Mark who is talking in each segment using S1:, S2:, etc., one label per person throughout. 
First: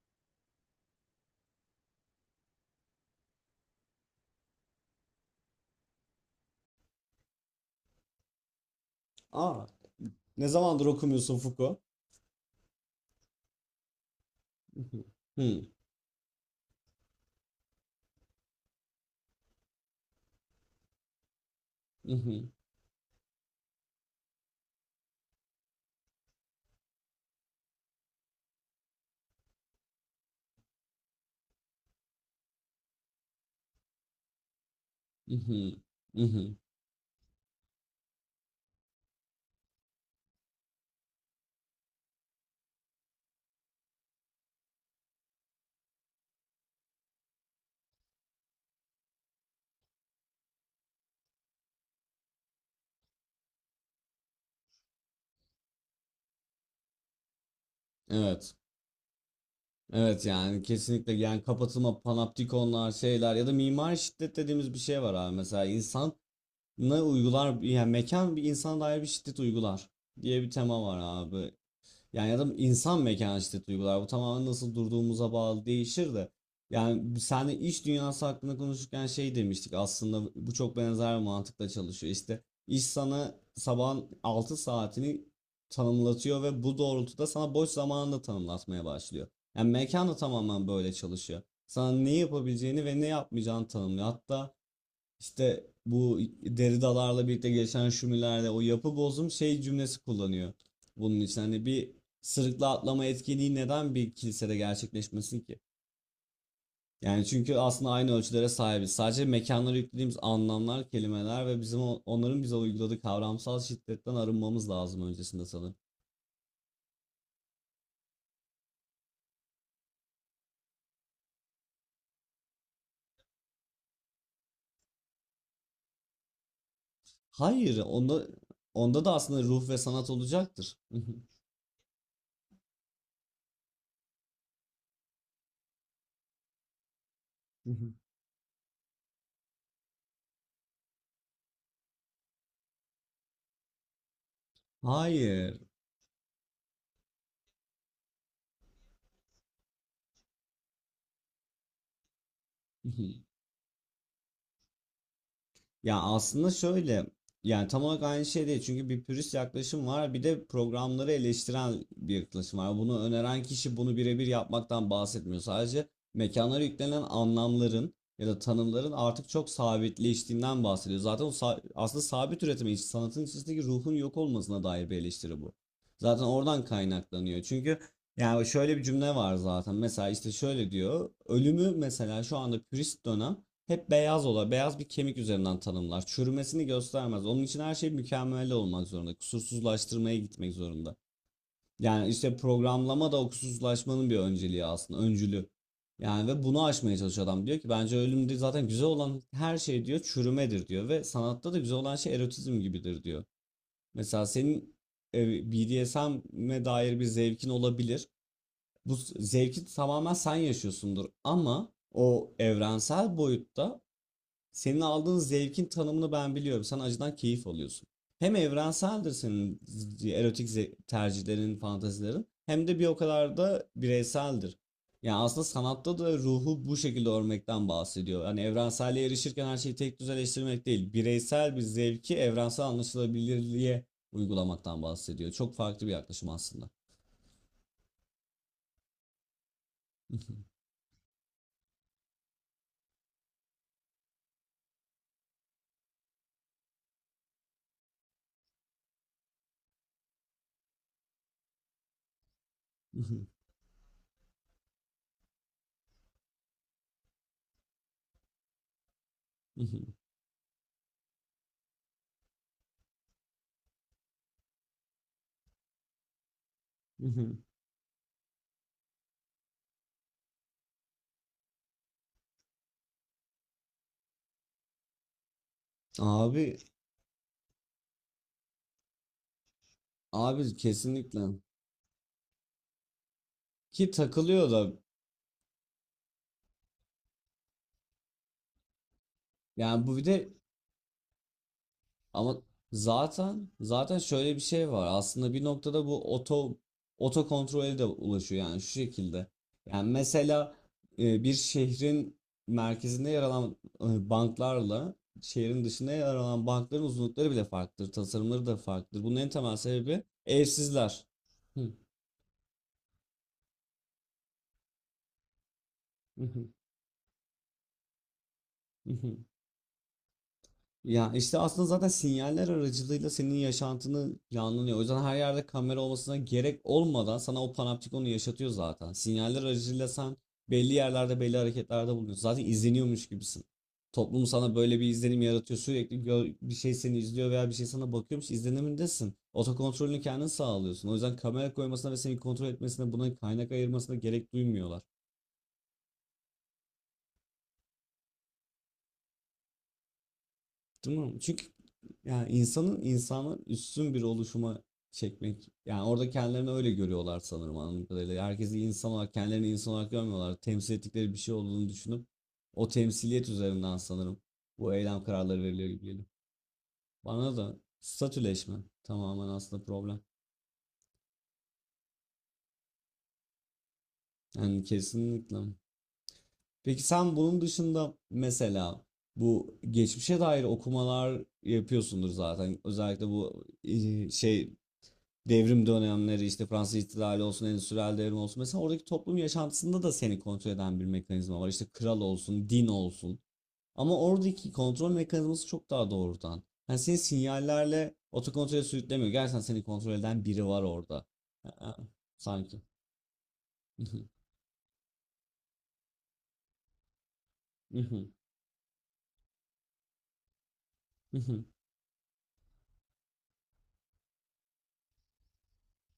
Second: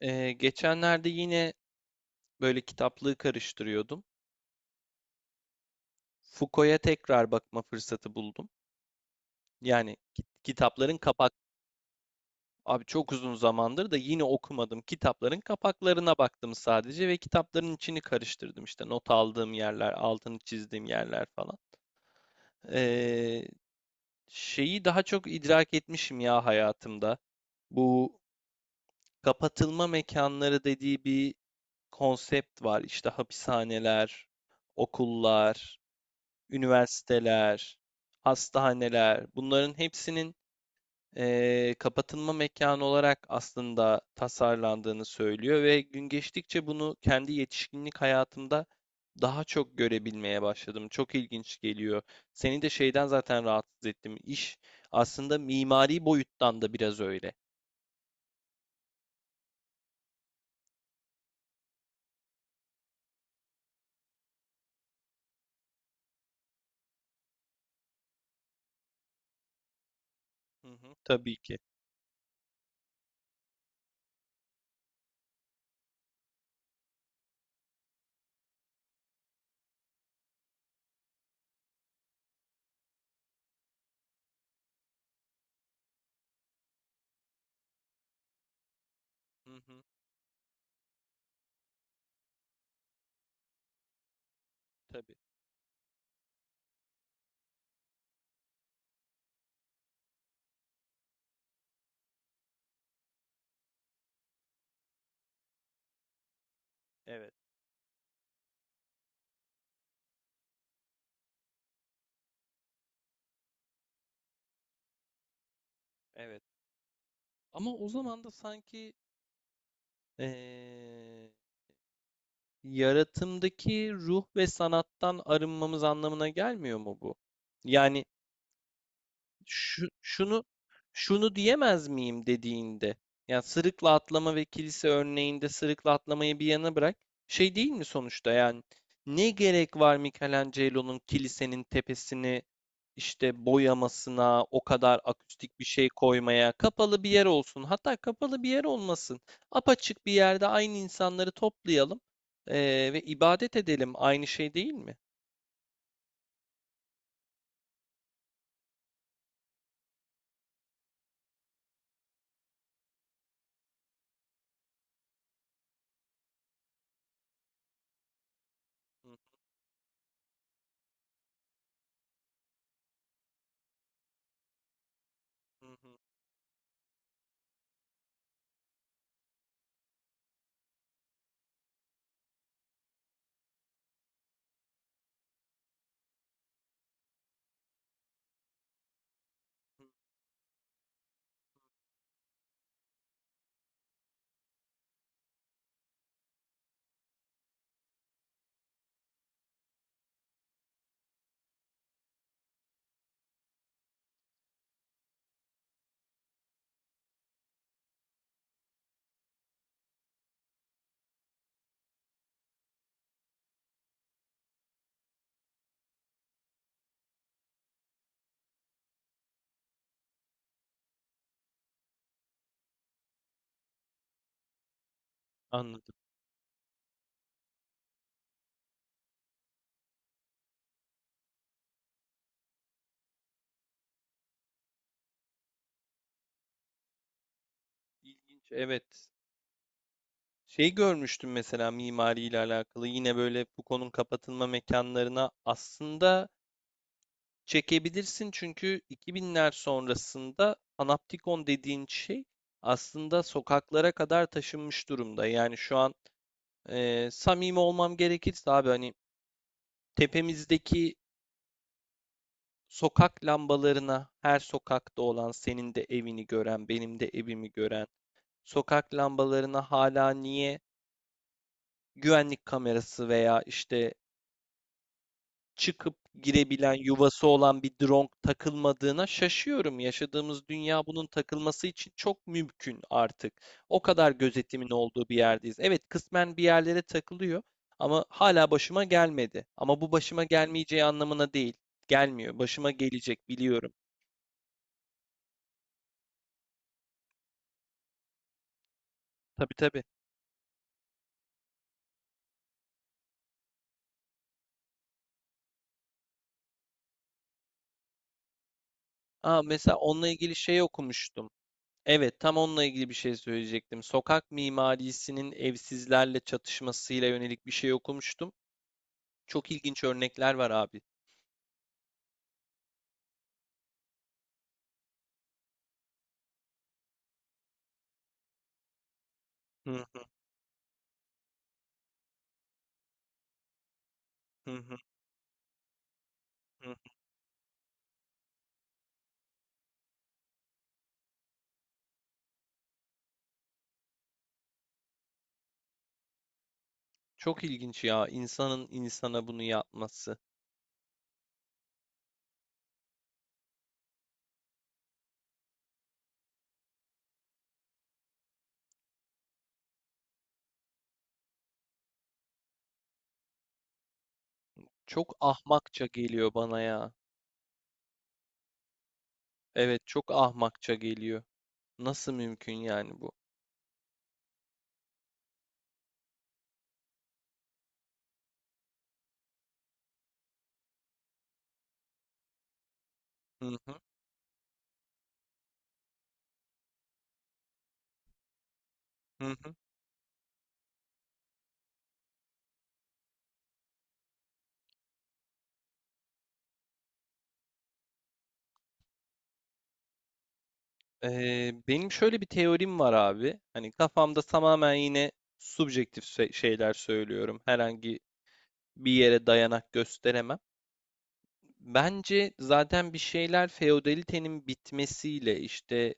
S1: Geçenlerde yine böyle kitaplığı karıştırıyordum. Foucault'a tekrar bakma fırsatı buldum.
S2: Aa,
S1: Yani
S2: ne zamandır
S1: kitapların kapak
S2: okumuyorsun Foucault?
S1: abi çok uzun zamandır da yine okumadım.
S2: Mhm,
S1: Kitapların
S2: hı,
S1: kapaklarına baktım sadece ve kitapların içini karıştırdım. İşte not aldığım yerler, altını çizdiğim yerler falan.
S2: mhm,
S1: Ee, Şeyi daha çok idrak etmişim ya hayatımda. Bu kapatılma mekanları dediği bir konsept var. İşte hapishaneler, okullar,
S2: mhm, mhm.
S1: üniversiteler, hastaneler bunların hepsinin kapatılma mekanı olarak aslında tasarlandığını söylüyor ve gün geçtikçe bunu kendi yetişkinlik hayatımda daha çok görebilmeye başladım. Çok ilginç geliyor. Seni de şeyden zaten rahatsız ettim. İş aslında mimari boyuttan da biraz öyle.
S2: Evet. Evet yani kesinlikle yani kapatılma panoptikonlar şeyler ya da mimari şiddet dediğimiz bir şey var abi. Mesela insan ne uygular yani mekan bir insana dair bir şiddet uygular diye bir
S1: Hı
S2: tema
S1: hı,
S2: var
S1: tabii
S2: abi.
S1: ki.
S2: Yani ya da insan mekanişte duygular. Bu tamamen nasıl durduğumuza bağlı değişir de. Yani seninle iş dünyası hakkında konuşurken şey demiştik. Aslında bu çok benzer bir mantıkla çalışıyor. İşte iş sana sabahın 6 saatini tanımlatıyor ve bu doğrultuda sana boş zamanını da tanımlatmaya başlıyor.
S1: Hı
S2: Yani
S1: hı,
S2: mekan da tamamen böyle çalışıyor. Sana ne yapabileceğini ve ne yapmayacağını tanımlıyor. Hatta
S1: tabii.
S2: işte bu deri dalarla birlikte gelişen şumilerle o yapı bozum şey cümlesi kullanıyor. Bunun için hani bir sırıkla atlama etkinliği neden bir kilisede gerçekleşmesin ki? Yani
S1: Evet,
S2: çünkü aslında aynı ölçülere sahibiz. Sadece mekanlara yüklediğimiz anlamlar, kelimeler ve bizim onların bize uyguladığı kavramsal şiddetten arınmamız lazım öncesinde sanırım.
S1: evet. Ama o zaman da sanki eee yaratımdaki ruh ve sanattan arınmamız anlamına gelmiyor mu bu?
S2: Hayır,
S1: Yani
S2: onda da aslında ruh ve
S1: şu,
S2: sanat
S1: şunu
S2: olacaktır.
S1: şunu diyemez miyim dediğinde, yani sırıkla atlama ve kilise örneğinde sırıkla atlamayı bir yana bırak, şey değil mi sonuçta? Yani ne gerek var Michelangelo'nun kilisenin tepesini işte boyamasına, o kadar akustik
S2: Hayır.
S1: bir şey koymaya? Kapalı bir yer olsun, hatta kapalı bir yer olmasın, apaçık bir yerde aynı insanları toplayalım ve ibadet edelim, aynı şey değil mi?
S2: Ya aslında şöyle yani tam olarak aynı şey değil çünkü bir pürist yaklaşım var bir de programları eleştiren bir yaklaşım var. Bunu öneren kişi bunu birebir yapmaktan bahsetmiyor. Sadece mekanlara yüklenen anlamların ya da tanımların
S1: Hı
S2: artık çok sabitleştiğinden bahsediyor. Zaten aslında sabit üretime sanatın içindeki ruhun yok olmasına dair bir eleştiri bu.
S1: hı hı.
S2: Zaten oradan kaynaklanıyor. Çünkü yani şöyle bir cümle var zaten. Mesela işte şöyle diyor. Ölümü mesela şu anda pürist dönem hep beyaz bir kemik üzerinden tanımlar. Çürümesini göstermez. Onun için her şey mükemmel olmak zorunda. Kusursuzlaştırmaya gitmek zorunda. Yani işte programlama da o kusursuzlaşmanın bir önceliği aslında, öncülü. Yani ve bunu aşmaya çalışıyor adam. Diyor ki bence ölümde zaten güzel olan her şey diyor çürümedir diyor ve sanatta da güzel olan şey erotizm gibidir diyor. Mesela senin BDSM'e dair bir zevkin olabilir. Bu zevki tamamen sen yaşıyorsundur ama o evrensel boyutta senin aldığın zevkin tanımını ben biliyorum. Sen acıdan keyif alıyorsun. Hem evrenseldir senin erotik tercihlerin, fantazilerin hem de bir o kadar da bireyseldir. Yani aslında
S1: Anladım.
S2: sanatta da ruhu bu şekilde örmekten bahsediyor. Yani evrenselliğe erişirken her şeyi tek düzeleştirmek değil, bireysel bir zevki evrensel anlaşılabilirliğe uygulamaktan bahsediyor. Çok farklı bir yaklaşım aslında.
S1: İlginç, evet. Şey görmüştüm mesela mimariyle alakalı, yine böyle Foucault'un kapatılma mekanlarına aslında çekebilirsin çünkü 2000'ler sonrasında panoptikon dediğin şey aslında sokaklara kadar taşınmış durumda. Yani şu an samimi olmam gerekirse abi, hani tepemizdeki sokak lambalarına, her sokakta olan senin de evini gören benim de evimi gören sokak lambalarına hala niye güvenlik kamerası veya işte çıkıp
S2: Abi,
S1: girebilen, yuvası olan bir drone takılmadığına şaşıyorum. Yaşadığımız
S2: abi,
S1: dünya bunun
S2: kesinlikle.
S1: takılması için çok mümkün artık. O
S2: Ki
S1: kadar
S2: takılıyor
S1: gözetimin
S2: da
S1: olduğu bir yerdeyiz. Evet, kısmen bir yerlere takılıyor ama hala başıma gelmedi. Ama
S2: yani
S1: bu
S2: bu bir
S1: başıma
S2: de.
S1: gelmeyeceği anlamına değil.
S2: Ama
S1: Gelmiyor. Başıma gelecek,
S2: zaten
S1: biliyorum.
S2: zaten şöyle bir şey var. Aslında bir noktada bu oto kontrole de ulaşıyor yani şu şekilde.
S1: Tabii tabii.
S2: Yani mesela bir şehrin merkezinde yer alan banklarla şehrin dışında yer alan bankların uzunlukları bile farklıdır, tasarımları da farklıdır. Bunun en
S1: Aa,
S2: temel
S1: mesela
S2: sebebi
S1: onunla ilgili şey
S2: evsizler.
S1: okumuştum. Evet, tam onunla ilgili bir şey söyleyecektim. Sokak mimarisinin evsizlerle çatışmasıyla yönelik bir şey okumuştum. Çok ilginç örnekler var abi.
S2: Ya işte aslında zaten sinyaller aracılığıyla senin yaşantını planlanıyor. O yüzden her yerde kamera olmasına gerek olmadan sana o panoptikonu yaşatıyor zaten. Sinyaller
S1: Hı
S2: aracılığıyla
S1: hı
S2: sen belli yerlerde belli hareketlerde bulunuyorsun. Zaten izleniyormuş gibisin. Toplum
S1: hı
S2: sana
S1: hı
S2: böyle bir izlenim yaratıyor. Sürekli bir şey
S1: hı.
S2: seni izliyor veya bir şey sana bakıyormuş izlenimindesin. Otokontrolünü kendin sağlıyorsun. O yüzden kamera koymasına ve seni kontrol etmesine buna kaynak ayırmasına gerek duymuyorlar.
S1: Çok ilginç ya, insanın insana bunu yapması.
S2: Değil mi? Çünkü yani insanın insanı üstün bir oluşuma çekmek. Yani orada kendilerini öyle görüyorlar sanırım anladığım kadarıyla. Herkesi insan olarak, kendilerini insan olarak görmüyorlar. Temsil ettikleri bir şey olduğunu düşünüp o temsiliyet üzerinden sanırım bu eylem
S1: Çok
S2: kararları veriliyor gibi
S1: ahmakça
S2: geliyor.
S1: geliyor bana ya.
S2: Bana da statüleşme tamamen aslında
S1: Evet,
S2: problem.
S1: çok ahmakça geliyor. Nasıl mümkün yani bu?
S2: Yani kesinlikle. Peki sen bunun dışında mesela bu geçmişe dair okumalar yapıyorsundur zaten. Özellikle bu
S1: Hı hı
S2: şey devrim dönemleri işte Fransız İhtilali olsun, Endüstriyel Devrim olsun. Mesela oradaki toplum
S1: hı hı.
S2: yaşantısında da seni kontrol eden bir mekanizma var. İşte kral olsun, din olsun. Ama oradaki kontrol mekanizması çok daha doğrudan. Yani seni sinyallerle otokontrole sürüklemiyor. Gerçekten seni kontrol eden biri var orada. Aa,
S1: Benim şöyle bir
S2: sanki.
S1: teorim var abi. Hani kafamda, tamamen yine şeyler söylüyorum. Herhangi bir yere dayanak gösteremem. Bence zaten bir şeyler feodalitenin bitmesiyle, işte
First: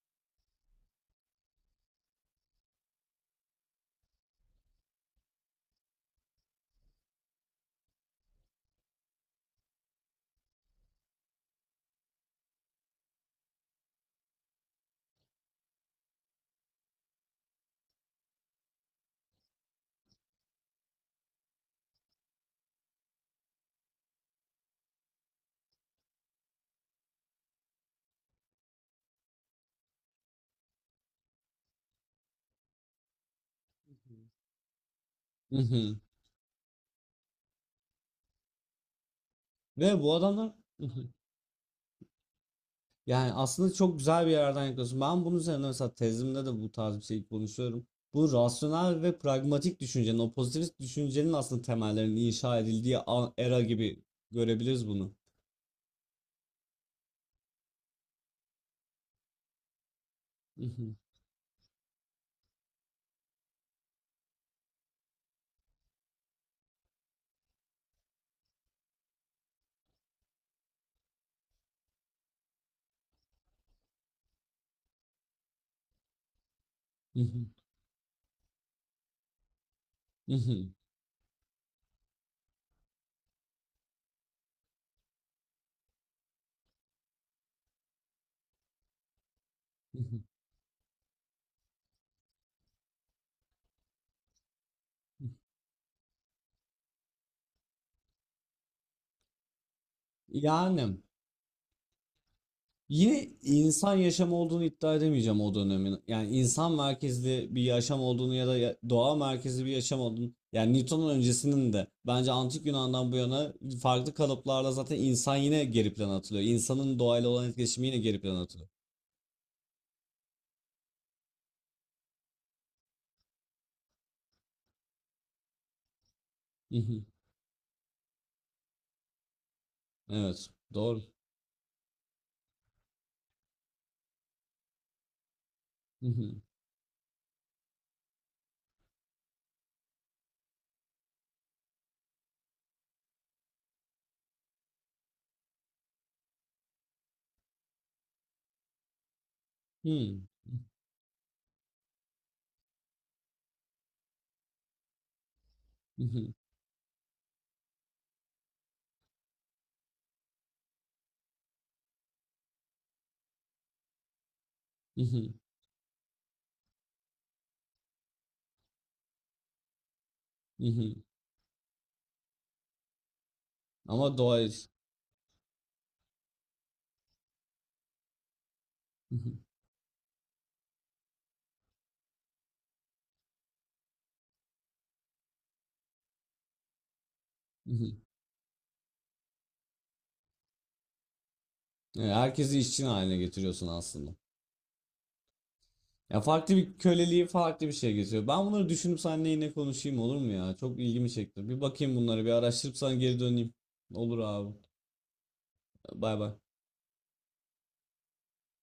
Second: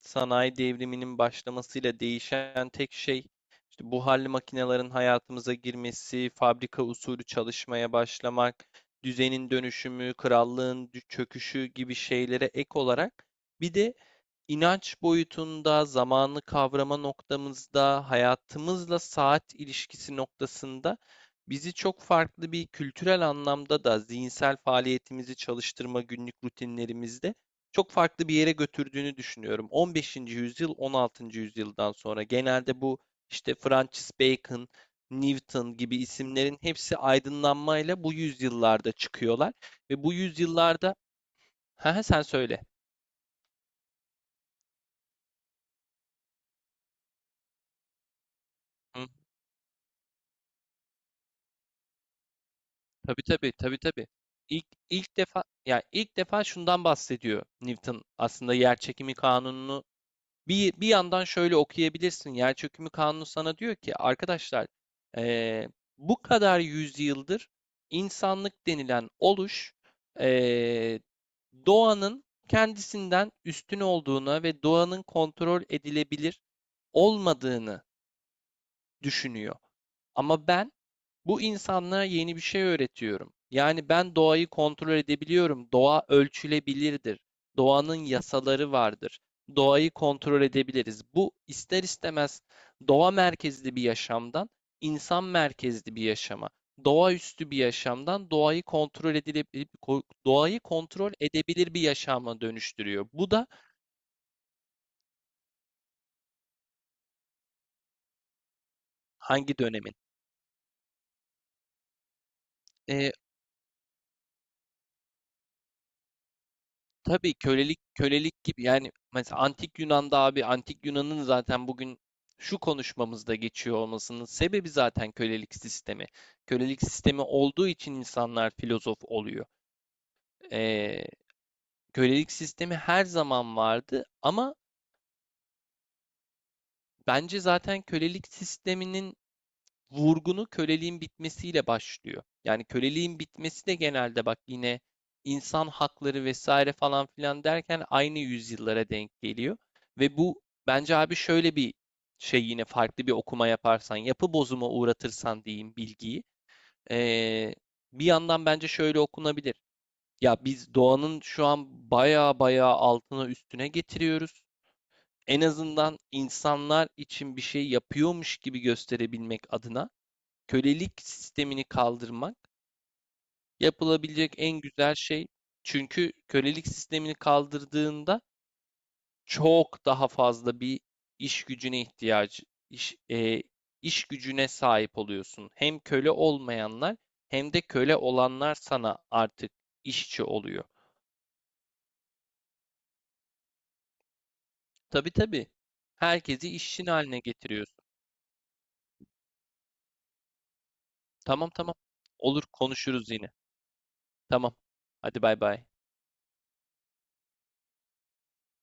S1: sanayi devriminin başlamasıyla değişen tek şey, işte buharlı makinelerin hayatımıza girmesi, fabrika usulü çalışmaya başlamak, düzenin dönüşümü, krallığın çöküşü gibi şeylere ek olarak bir de inanç boyutunda, zamanı kavrama noktamızda, hayatımızla saat ilişkisi noktasında bizi çok farklı bir kültürel anlamda da zihinsel faaliyetimizi çalıştırma günlük rutinlerimizde çok farklı bir yere götürdüğünü düşünüyorum. 15. yüzyıl, 16. yüzyıldan sonra genelde bu işte Francis Bacon, Newton gibi isimlerin hepsi aydınlanmayla bu yüzyıllarda çıkıyorlar
S2: Ve
S1: ve bu
S2: bu adamlar
S1: yüzyıllarda, ha, sen söyle.
S2: yani aslında çok güzel bir yerden yaklaşıyorsun. Ben bunun üzerine mesela tezimde de bu tarz bir şey konuşuyorum. Bu rasyonel
S1: Hı,
S2: ve pragmatik düşüncenin, o pozitivist düşüncenin aslında temellerinin inşa edildiği
S1: tabii tabii
S2: era
S1: tabii
S2: gibi
S1: tabii. İlk
S2: görebiliriz bunu.
S1: ilk defa, ya ilk defa şundan bahsediyor Newton, aslında yer çekimi kanununu. Bir yandan şöyle okuyabilirsin. Yerçökümü Kanunu sana diyor ki arkadaşlar, eee, bu kadar yüzyıldır insanlık denilen oluş eee, doğanın kendisinden üstün olduğuna ve doğanın kontrol edilebilir olmadığını düşünüyor. Ama ben bu insanlara yeni bir şey öğretiyorum. Yani ben doğayı kontrol edebiliyorum. Doğa ölçülebilirdir. Doğanın yasaları vardır. Doğayı kontrol edebiliriz. Bu ister istemez doğa merkezli bir yaşamdan insan merkezli bir yaşama, doğaüstü bir yaşamdan doğayı kontrol edilebilir, doğayı
S2: Yani
S1: kontrol edebilir bir yaşama dönüştürüyor.
S2: yine
S1: Bu da
S2: insan yaşamı olduğunu iddia edemeyeceğim o dönemin. Yani insan merkezli bir yaşam olduğunu ya da doğa
S1: hangi
S2: merkezli bir
S1: dönemin?
S2: yaşam olduğunu. Yani Newton'un öncesinin de bence antik Yunan'dan
S1: Ee,
S2: bu yana farklı kalıplarla zaten insan yine geri plana atılıyor. İnsanın doğayla
S1: Tabii,
S2: olan
S1: kölelik
S2: etkileşimi yine geri plana
S1: kölelik gibi
S2: atılıyor.
S1: yani, mesela antik Yunan'da abi, antik Yunan'ın zaten bugün şu konuşmamızda geçiyor olmasının sebebi zaten kölelik sistemi. Kölelik
S2: Mhm.
S1: sistemi olduğu için insanlar filozof oluyor.
S2: Evet, doğru.
S1: Ee, Kölelik sistemi her zaman vardı ama
S2: Mhm.
S1: bence zaten kölelik sisteminin vurgunu köleliğin bitmesiyle başlıyor. Yani köleliğin bitmesi de genelde, bak, yine insan hakları vesaire falan filan derken aynı yüzyıllara denk geliyor. Ve
S2: Hmm.
S1: bu, bence abi, şöyle bir şey, yine farklı bir okuma yaparsan, yapı bozuma uğratırsan diyeyim bilgiyi.
S2: Mhm.
S1: ee, Bir yandan bence şöyle okunabilir. Ya biz doğanın şu an baya baya altına üstüne getiriyoruz.
S2: Mhm.
S1: En azından insanlar için bir şey yapıyormuş gibi gösterebilmek adına kölelik
S2: Mhm.
S1: sistemini kaldırmak
S2: Ama
S1: yapılabilecek
S2: doğayı.
S1: en güzel şey. Çünkü kölelik sistemini kaldırdığında
S2: Mhm.
S1: çok daha fazla bir iş gücüne ihtiyacı iş, e, iş gücüne sahip oluyorsun. Hem köle olmayanlar hem de köle
S2: Mhm.
S1: olanlar sana artık işçi oluyor.
S2: Yani herkesi işçi haline getiriyorsun aslında.
S1: Tabii tabii.
S2: Ya
S1: Herkesi
S2: farklı bir
S1: işçin haline
S2: köleliği farklı bir
S1: getiriyorsun.
S2: şey getiriyor. Ben bunları düşünüp seninle yine konuşayım olur mu ya? Çok ilgimi çekti.
S1: Tamam
S2: Bir
S1: tamam.
S2: bakayım bunlara bir
S1: Olur,
S2: araştırıp sana
S1: konuşuruz
S2: geri
S1: yine.
S2: döneyim. Olur abi.
S1: Tamam. Hadi bay bay.
S2: Bay bay.